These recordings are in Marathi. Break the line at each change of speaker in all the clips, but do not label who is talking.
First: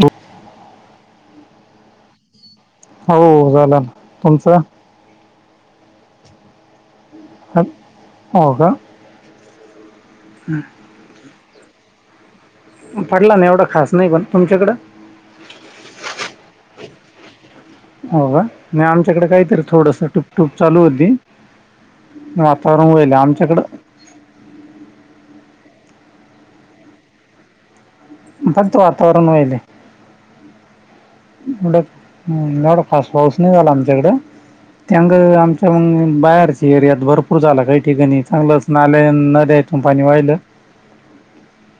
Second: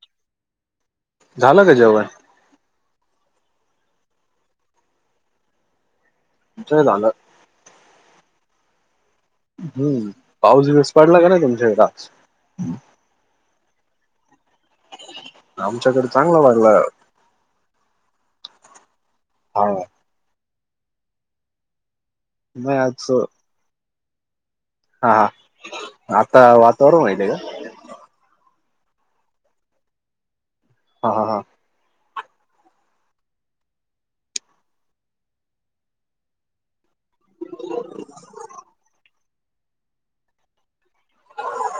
ब
झालं का जेवळ
हो झालं तुमचं
य झालं
ह हो का
हम्म पाऊस वस पडला का नाही तुमच्याक आज
पडला ना एवढा खास नाही पण तुमच्याकडं
आमच्याकडे चांगला वागला
होघ नाही आमच्याकडे काहीतरी
हा
थोडस टूप टूप चालू होती
नाही
वातावरण
आज
वईल आमच्याकडं
हा हा आता वातावरण माहिती आहेय का
बत वातावरण होल
हा हा हा
एवढ फास्ट पाऊस नाही झाला आमच्याकडें त्याग आमच्या बाहेरचे एरियात भरपूर झाला काही ठिकाणी चांगलंच नाल्या नद्यात कंपनी वाहिलं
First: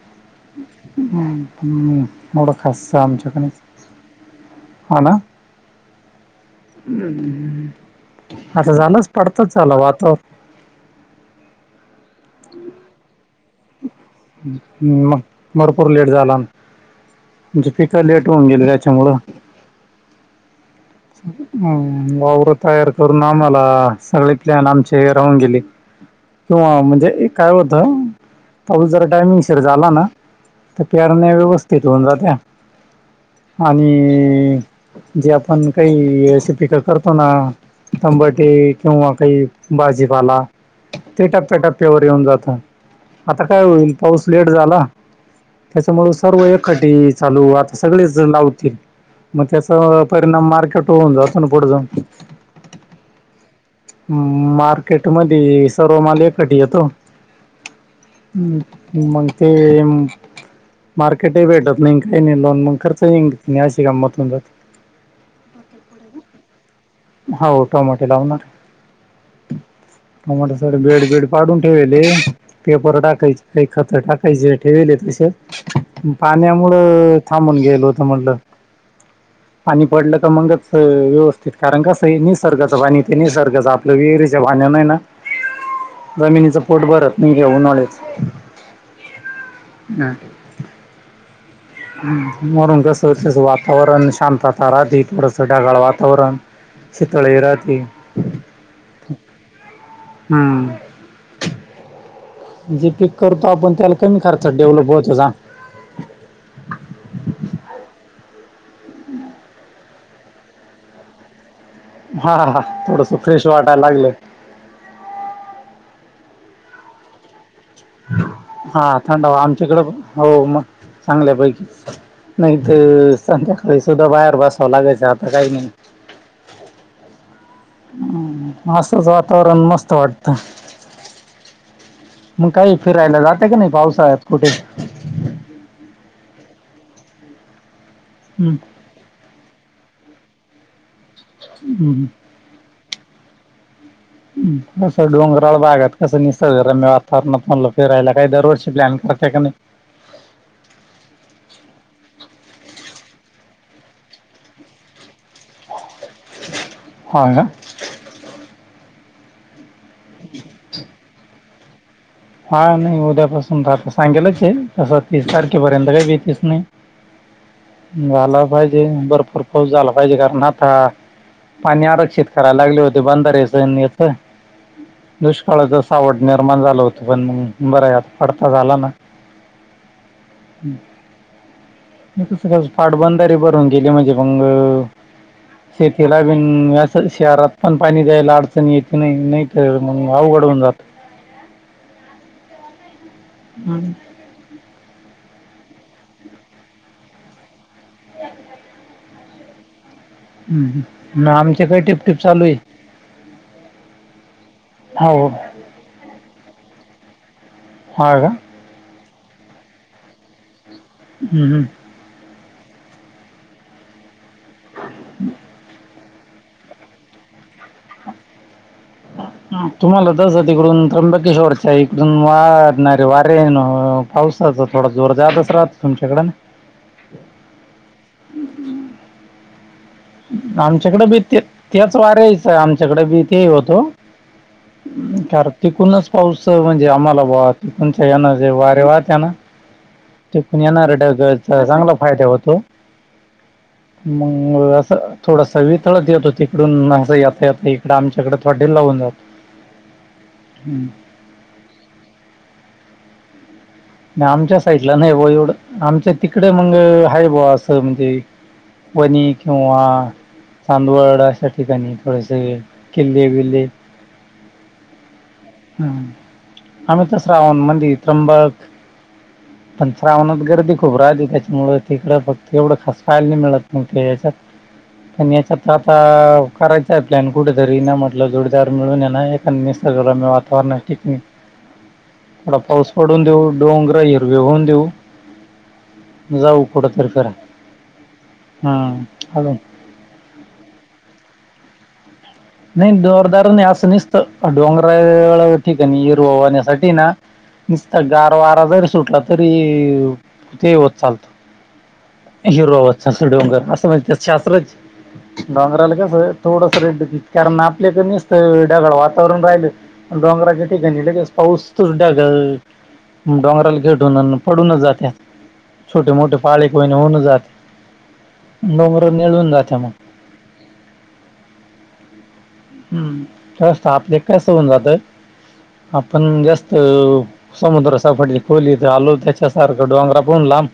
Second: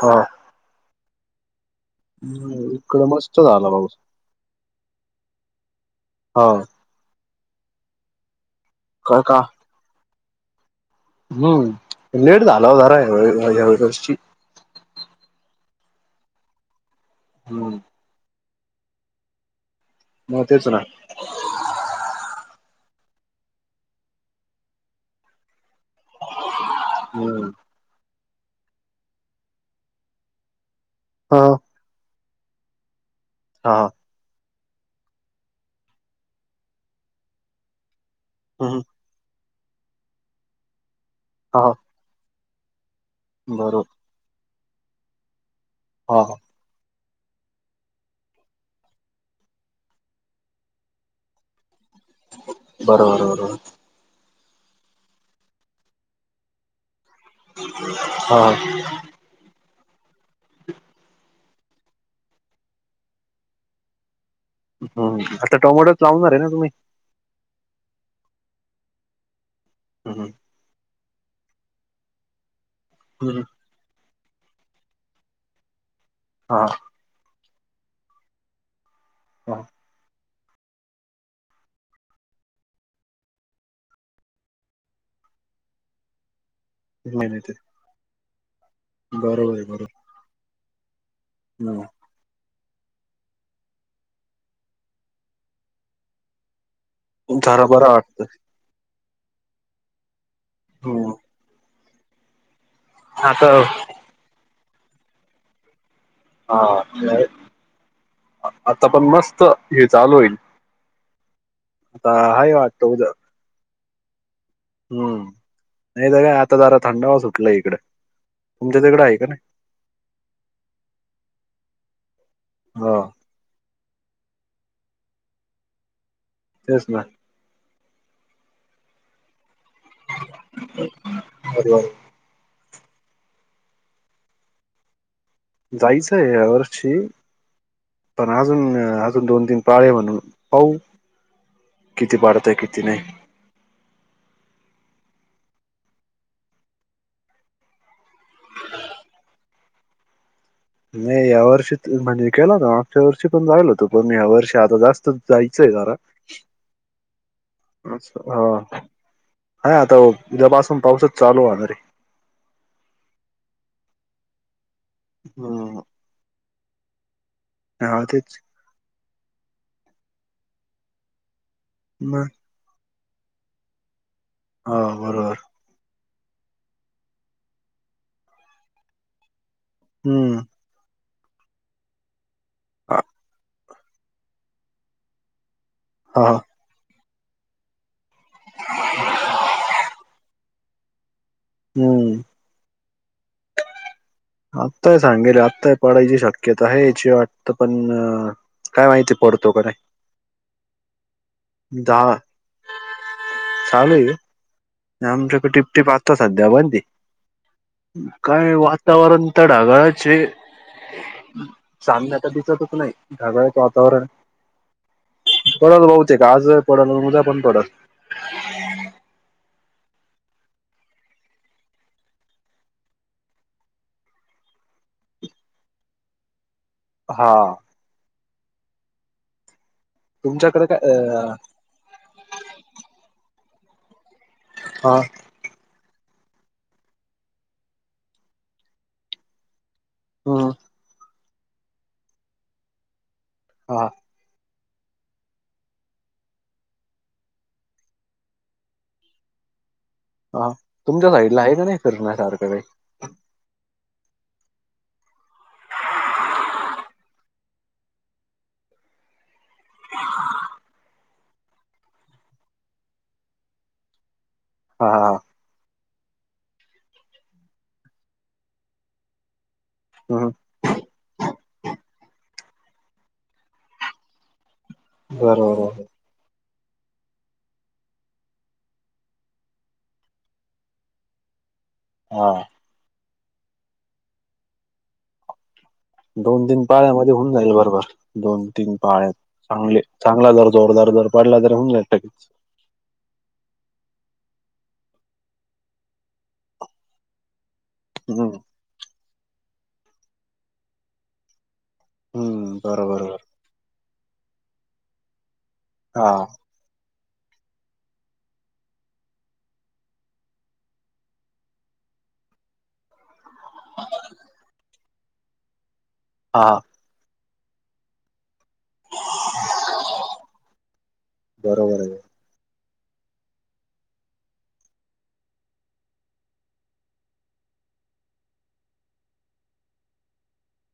हा
ह् हम् मोडं
हम्म,
खासच
इकडे मस्त
आमच्याकडेच
झाला पाऊस
हाना
हा
आता झाणच
का
पडत ला वातावरण
हम् नलेट झाला हो जरा ह्यावेसची
् मग भरपूर लेट झाला म्हणजे
हम्म
पिकं लेट होऊन गेली त्याच्यामुळं
म तेच ना
ह वावरवर तयार करून आम्हाला सगळे प्लॅन आमचे हे राहून गेले किंवा म्हणजे
हम्म
काय होतं. पाऊस जर टायमिंग शीर झाला ना तर पेरण्या.
हा
व्यवस्थित होऊन जात्या
हा
आणि. जे आपण काही असे पिक करतो ना तंबाटे
हम्म
किंवा काही. भाजीपाला ते टप्प्या
हा
टप्पयावर येऊन जात. आता काय होईल
बरोबर
पाऊस लेट झाला त्याच्यामुळे
हा हा.
सर्व एक कटी चालू आता सगळेच लावतील. मग त्याचा परिणाम मार्केट होऊन जातो ना पुढ जाऊन.
बरोबर बरोबर.
मार्केट मध्ये सर्वमाल एक खट्टी येतो.
ह.
मग ते. मार्केटे भेटत नाही काही नाही लोन मग खर्च नाही अशी गंमत होऊ जाते.
हम्म आता टोमॅटोच लावणार आहेे ना तुम्ही.
हो टमाटे लावणार
हम्म
टमाटे सग बेड बेड. पाडून ठेवेले पेपर
हम्म
टाकायचे काही खत टाकायचे ठेवेले तसेच.
हा
पाण्यामुळ थांबून गेल होत म्हटलं
हा
पाणी पडलं. मंगच व्यवस्थित. कारण कसं ये निसर्गाचं पाणी ते निसर्गाचं आपलं विहिरच पाण्याने ना. जमिनीचं पोट भरत नाही ऊनहळ्याचे.
बरोबर ये बरोबर.
ना.
हम.
म्हरून कस तस वातावरण शांतता राहधी थोडसं ढगाळ वातावरण. शीतळे
जरा
राहती
बरा वाटत
हम्म.
हो.
जे पिक करतो
आता
आपण त्याला कमी खर्चात डेव्हलप व्हातो सां
हा आता पण मस्त हे चालू होईल. आता
हा
हाय
हा
वाटतं उद्या
थोडस फ्रेश वाटायला लागलं.
हम्म नाही तर काय आता जरा थंडावा सुटलाय.
हा थंडावा आमच्याकडे पण हो मग चांगल्या पैकी. नाही
हा
तर संध्याकाळी सुद्धा बाहेर बसावं लागायचं आता काही नाही.
तेच ना.
हम मस्तच वातावरण मस्त वाटत.
बरोबर
मग काही फिरायला जात्या का नाही पावसाळ्यात कुटे.
जायचं आहे या वर्षी पण
हम्म,
अजून अजून दोन तीन प्रळय म्हू पाऊ
हम्म,
किती बाढत किती नाही [unintelligible]
कसं डोंगराळ बागात कसं निसर्गरम्य वातावरणात म्हणलो फिरायला काही दरवर्षी प्लॅन करतेय का नाही.
नाही या वर्षी म्हणजे केला ना मागच्या वर्षी पण जायल होतो पण या्या वर्षी आता जास्त जायचंय खरा ह [inaudible]
हां का.
अच् हा ह आता उद्यापासून पाऊसच चालू होणार आहे.
हा नाही उद्यापासून राहता सांगेलच आहे तसं तीस तारखेपर्यंत
आहे
काही भीतीच नाही.
हा तेच
झाला पाहिजे भरपूर पाऊस झाला पाहिजे कारण आता. पाणी आरक्षित
मग
करायला लागले होते बांधारेचथ
हो बरोबर.
सळ ज सा आवड निर्माण झालं होतं पण मग बरं आहे आता पडता झाला ना
हम्म
स
हा
पाटबंधारी ब. ून गे म्हणजे मंग शेतीला
हा
भी आस शहरात पण पाणी द्यायला अडचण येते नाही नाही तर अवघडवून जात
हम्म
हम्म
आत्ताय सांगेल आत्ताय पडायची शक्यता आहे याची वाट तर पण काय माहिती पडतो क नाही
हम् आमच्या काही
दहा
टिपटिप चालू आहे हो
आमच्याक टिप टीप आत सध्या बण ती
हा का
काय वा वातावरण तर ढागाळच
हम्म, हम्म.
साांना आता दिसतच नाही ढगाळ्याचं वातावरण बच बहते का आज पडलजा पण पडल
तुम्हाला तस तिकडून त्र्यंबकेश्वरच्या इकडून वाढणारे वारे हेन् पावसाचचा थोडा जोर जातच राहत तुमच्याकड
हा
हम् हम्
तुमच्याकडे काय
आमच्याकडे भीेत त्याच वाऱ्याच आमच्याकडे बी ते होतो
हा
कार तिकूनच पाऊस म्हणजे आम्हाला ब तिकणच्या यांना जे वारे वाहत यांना ते
हम्म
पण येणारटचा चांगला फायदा होतो
ह
मंगळ थोडस वितळत येतो तिकडून येता यता इकडडे आमच्याकडे थोडे लावून जातो
हा
हम्म.
तुमच्या साइडला आहे का नाही फिरण्यासारखे काही
नाही आमच्या साईडला नाही बा एवढं आमच्या तिकड मग हा ब असं म्हणजे वनी किंवा चांदवड अशा ठिकाणी थोडेसे किल्ले बिल्ले
हा हा
हम आम्ही तस राहून मंद त्र्यंबक पण
हम्म
श्रावणत गरदी खूप राहिली त्याच्यामु तिकडडे फक्त एवढं खस खाय नाही मिळत मण ते याच्यात प याच्या तर
बरोबर
आता करायचा आहे प्लॅन कुठेतरी ना म्हटलं जोडीदार मिळून ये ना ए निसर्गवला म वातावरण टिकणी
हा
थडा पाऊस पडून देऊ डोंगरा हिरवी होऊन देऊ
दोन
जाऊ
तीन
कुठंतरी
पाळ्यामध्ये होऊन
फिरायला
जाईल बरोबर दोन तीन
हं.
पाळ्या
अजून
चांगले चांगला जर जोरदार जर पडला ज तर होऊ जा
नाही जोरदार नाही असं नसत डोंगरा ठीक आहे येर ववाण्यासाठी ना नसत
हम्म
गार वारा जरी सुटला तरी कठे होत चालत
हम्म
हिरोबा
बरोबर बरोबर
अस डोंगर असं म्हणजे शस्त्रच डोंगराला
हा
कसं थोडस रेड कारण आपल्याक मसत ढगाळ वातावरण राहिलं डोंगराच्या ठिकाणी ल पाऊस तच ढागल डोंगराला घेटून पडूनच जाते छोटे मोठे
हा
पाळीखईणी होऊन जाते नडोमर निळून जाते मग
बरोबर आहे
हम्म जास्त आपले कसं होऊन जात आपण जास्त समुद्र सफट खोली तर आलो त्याच्यासारखं डोंगरा पून लांब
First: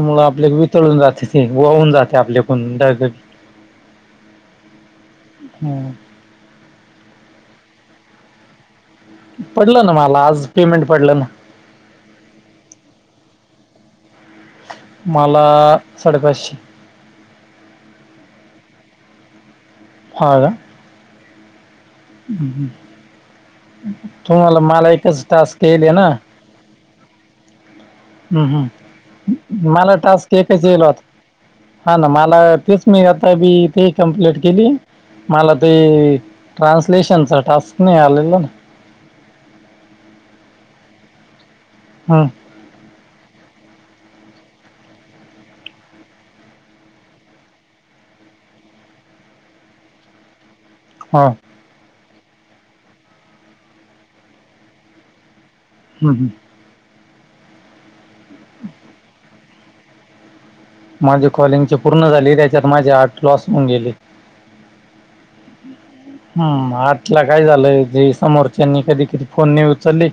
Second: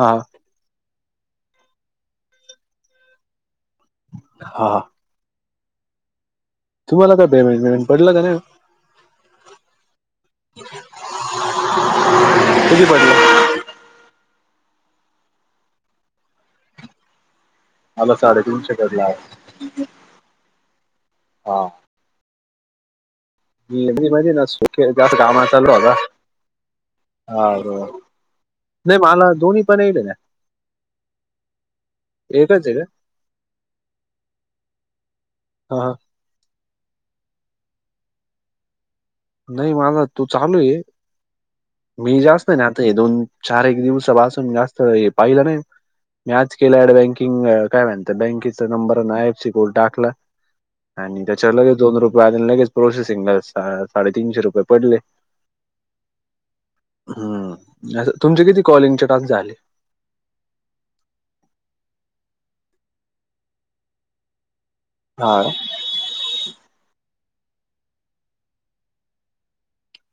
हा
आपल्या वितळून जाते ते वाहून जाते आपल्याकून ढग
हा
हम्
तुम्हाला का पेमेटेमें पडलं का नाही
पडलं ना मला आज पेमेंट पडलं ना
किती पडलं
मला साडेपाचशे
मला साडेतीनशे करलाय.
हा ना.
हा. मी मी माहिती ना
तुम्हाला मला
जास्त
एकच
कामा
टास्क
चालू
यायले
होता
ना.
हा दो
हम हम मला टास्क एकच येईल होता. हा ना मला
एकच आहे
तेच मी आता बी ते कंप्लीट केले. मला ते
का हा
ट्रान्सलेशनचा टास्क नाही आलेल.
नाही माझ तू चालूये मी
हम्म,
जास्त नातंय दोन चार एक दिवसापासून जास्त हे पाहिलं नाही मी आज केल ॲड बँकिंग काय अ म्हणता बँकेचा नंबर आयएफसी कोड टाकला. आणि
हा
त्याच्यावर लगेच दोन रुपये आणि लगेच प्रोसेसिंगला सा साडेतीनशे रुपये पडले.
हम हम.
हमं नाहीतर तुमचे किती कॉलिंगचे टास्क झाले?
माझे कॉलिंगचे पूर्ण झाले त्याच्यात माझे आठ लॉस होऊन गेले.
हा ना.
हम आठला काय झालंय जे समोरच्यांनी कधी कधी फोन नाई उचलले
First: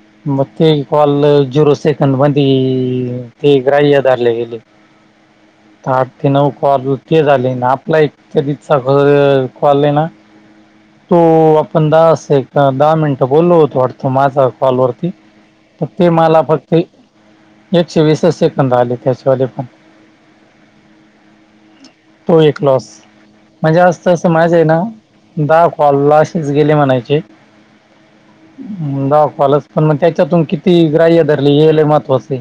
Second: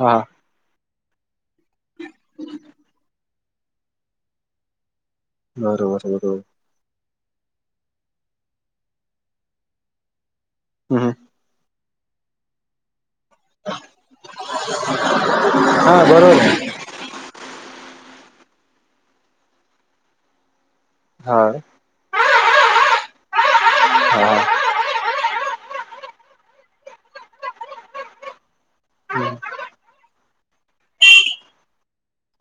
हा.
म ते कॉल झिरो सेकंद मध्ये ते ग्राह्य धरले गेले.
बरोबर
आठ ते
बरोबर
नऊ कॉल ते झाले ना आपला एक कधी चा कलले ना.
हम्म.
हो आपण दहा वाजता एकदा दहा मिन बोललो होतो वाटत माझा कॉलवररती मग
हा
ते
बरोबर
मला फक्त
आहे.
ते एकशे वीसच सेकंद आले त्याच्यावाली पण.
हा.
तो एक लॉस म्हणजे अस तस
हा
माजे आहे ना दहा कॉल लॉसच गेले म्हणायचे दहा कॉलच पण मग त्या च्यातून किती ग्राह्य धरले हे लई महत्वाचय.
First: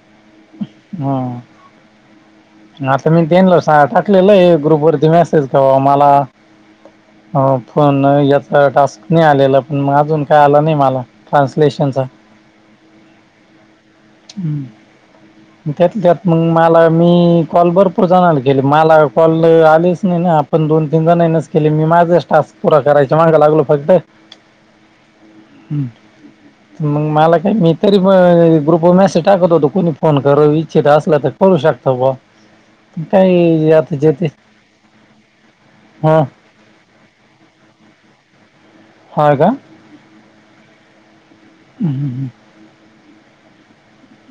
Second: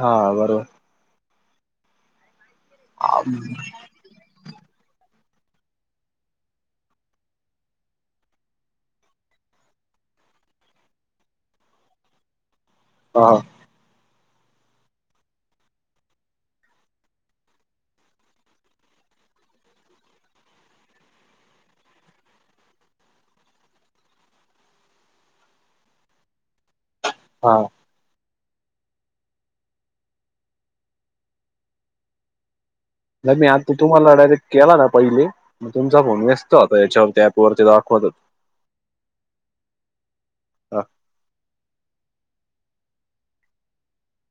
हा बरोबर.
हम आता मी त्यनला सहा टाक लेलंय ग्रुप वरती मेसेज कवा मला अ पण याचा टास्क नाही आलेला पण मग अजून काय आलं नाही मला. ट्रान्सलेशनचा.
हा.
हम्म. त्यात त्यात मग मला मी कॉल भरपूर जनाला केले मला कॉल आलेच नाही ना. पण दोन तीन जणांनच केले मी माझाच टास्क पुरा करायच्या माग लागलो फक्त
[inaudible]
हम्म. मग मला काय
हा
मी तरी म ग्रुप वर मेसेज टाकत होतो कोणी फोन करू इच्छित असला तर करू शकतो ब
नाही मी आता तुम्हाला डायरेक्ट केला ना पहिले मग तुमचा
हा
फोन व्यस त होता यच्यावरती अँपवरती दाखवत हो
हा का?
होत
हं हं हं.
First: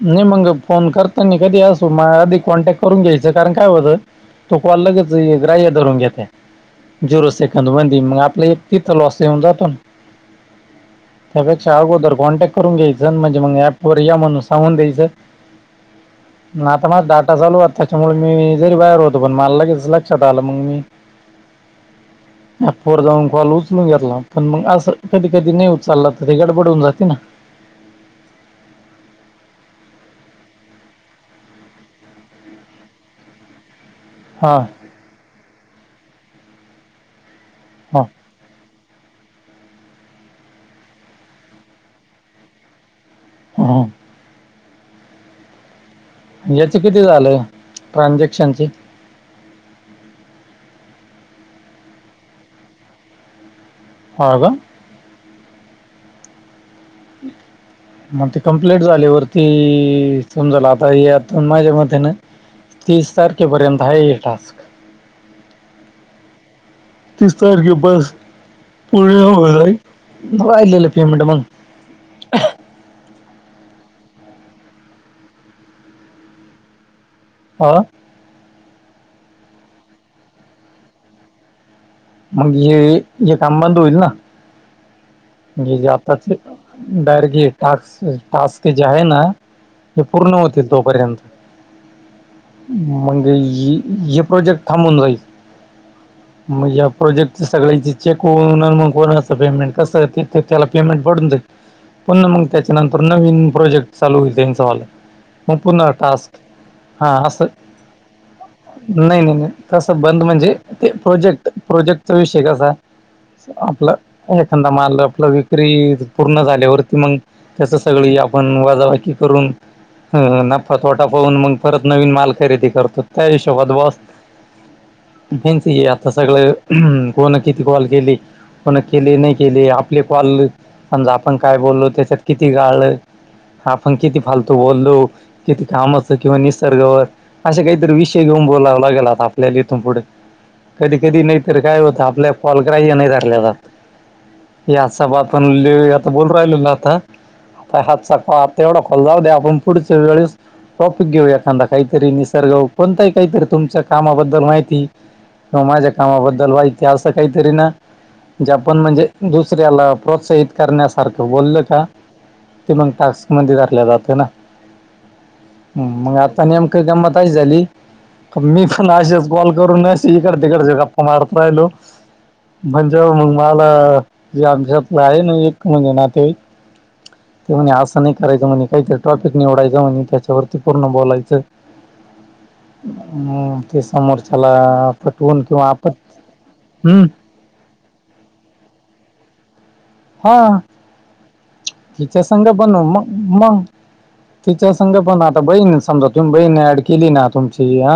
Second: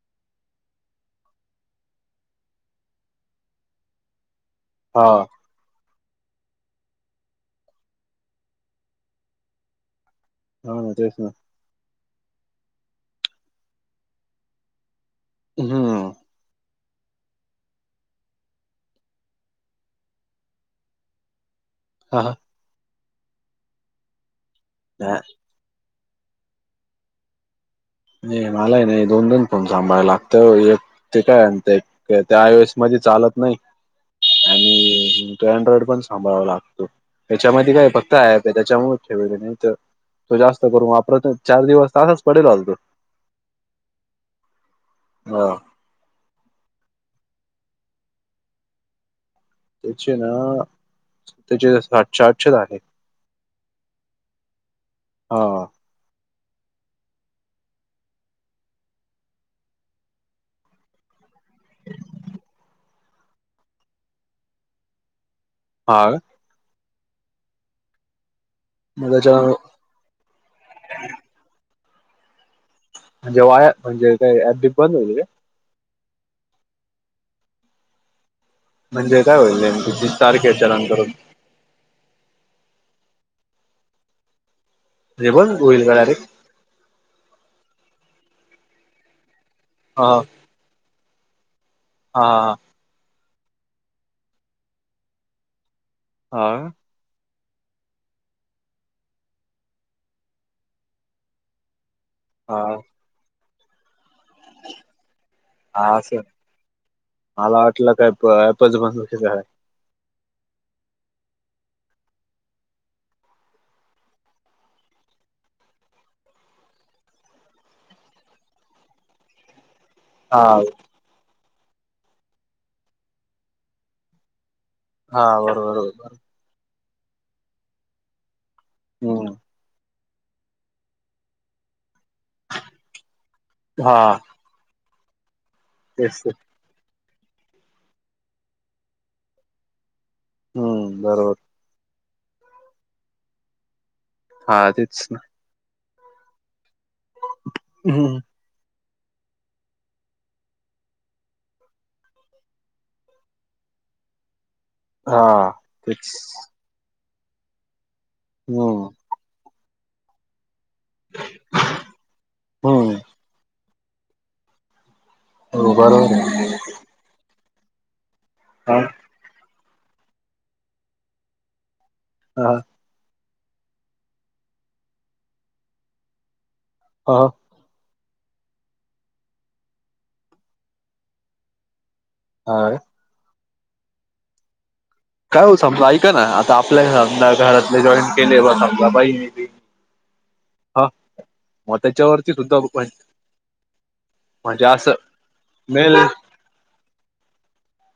नाही मग फोन करतानी कधी अस मा आधी कॉन्टॅक्ट करून घ्यायचं कारण काय होतं तो कॉल लगेच
हा
ग्राह्य धरून घेता येईन. झिरो सेकंद होईल बी मग आपलं एक तिथ लॉस येऊन जातो ना.
हा तेच ना.
त्यापेक्षा अगोदर कॉन्टॅक्ट करून घ्यायचं म्हणजे मग ऍपवर या म्हणून सांगून द्यायचं.
हम
आता माझ डाटा चालू त्याच्यामुळे मी जरी बाहेर होतो पण मला लगेच लक्षात आलं मग मी
हा हा
ह पोर जाऊन कॉल उचलून घेतला पण मग असं कधी कधी नाही उचचाललं तर ते गडबडून जाते ना
नाही मलाही नाही दोन दोन फोन सांभायला लागत एक ते काय आणते ते आयस म चालत नाही
हां
ो अँड्रॉइड पण सांभाळावा लागतो त्याच्यामध्ये काय
हां
फक्त ऍप आहे त्याच्यामुळे नाही तर तो जास्त करूपर चार दिवस तासच पडेल असल तो
हो
हा
याच किती झालंय ट्रान्झॅक्शनचे
त्याचे ना त्याचे साठशे आठशच आहे
हो का
ह
मग ते कं्प्लीट झाली वरती समजाला आता यातण माझ्या मते ना तीस तारखे पर्यंत आहे य टास्क
हा
तीस तारखे बस
मग
पुणे
त्याच्या
हो जाई आहिलेलं पेमेंट मग
म्हणजे वाया म्हणजे का अबदीी बंद होल रे
ह
म्हणजे काय होईल तुझ सारखे चरांकरून
मग हे हे काम बंद होईल ना
म्हणजे बंद
ग
होईल का डायरेक्ट
ज बैरग ट टस्क ज आहे ना हे
हा
पूर्ण होतील तोपर्यंत
हा
मगे प्रोजेकट थांबून जाई
हा
मग
हा
या प्रोजेक्ट सगळ्यां चेक होग कोण असं पेमेंट कसं ते त्याला पेमेंट पडून द पुन्हा मग
हा.
त्याच्यानंतर नवीन प्रोजेक्ट चालू होतेचवाला मग
हा
पुन्हा
असं
टास्क हा असं
मला वाटलं काय ॲपच बंद
नाही
केलं
नाही
आहे.
नाही तसं बंद म्हणजे ते प्रोजेक्ट प्रोजेक्टचा विषय कसा आपलं एखादाा मारलं आपला विक्री पूर्ण झाल्यावरती मग त्याचं सगळी आपण वाजावाकी करून
हा
ह नफत वाटा पाहून मग परत नवीन माल खरेदी करतो त्या हिशोबात बस
हा
च
बरोबर
आता
बरोबर
सगळं कोणा किती कॉल केली कोणा केली नाही
हम्म
केली पा आपण काय बोललो त्याच्यात किती गाळलं
हा
आपण किती फालतो बोललो किती कामाच
तेच ते
किंवा निसर्ग ववर असे काहीतरी विषय घेऊन बोलाव लागेला आपल्याला इथून पुढे कधी
हम्म
कधी
बरोबर
नाहीतर काय होत आपल्या फॉलग्राही नाही धरल्या जात
हा
याचा
तेच ना
बा आपण ल आता बोल राहिलेल आता आता
हम्म
हातचाक तेवढा खोला द्या आपण पुढच्या वेळेस टॉपिक घेऊ एखादा काहीतरी निसर्ग कोणता आहे काहीतरी तुमच्या कामाबद्दल माहिती
हा
त माझ्या
तेच
कामाबद्दल वाई ते असं काहीतरी ना जे आपण
हम्म
म्हणजे दुसऱ्याला प्रोत्साहित करण्यासारखं बोलल का ते मग
हम्म
टास्क म धरल्या जातं ना
हो
हम
बरोबर
मग
आहे
आता नेमक गमतच झाली मी
हा
पण गॉल करून न स कडते कडज गप मारतयल
ह
म्हणजे मग मला जे आमच्या आहे ना एक म्हणज ना ते
ह!
ते म्हणे असं नाही करायचं म्हणे काहीतरी टॉपिक निवडायचं म्हणे त्याच्यावरती पूर्ण बोलायचं.
ह!
ती समोरच्याला. पटवून
काय हो
किंवा
समजा
आपण
ऐका ना आता आपल्या
हम्म
समजा घरातले जॉईन केले ब समजा बा म
हा तिचा
त्याच्यावरती
संघ
सुद्धा
बनव मग मग,
म्हणजे
तिच्या
असं
संघ पण आता बहीण
मेल
समजा तुम्ही बहीण ऍड केली ना तुमची,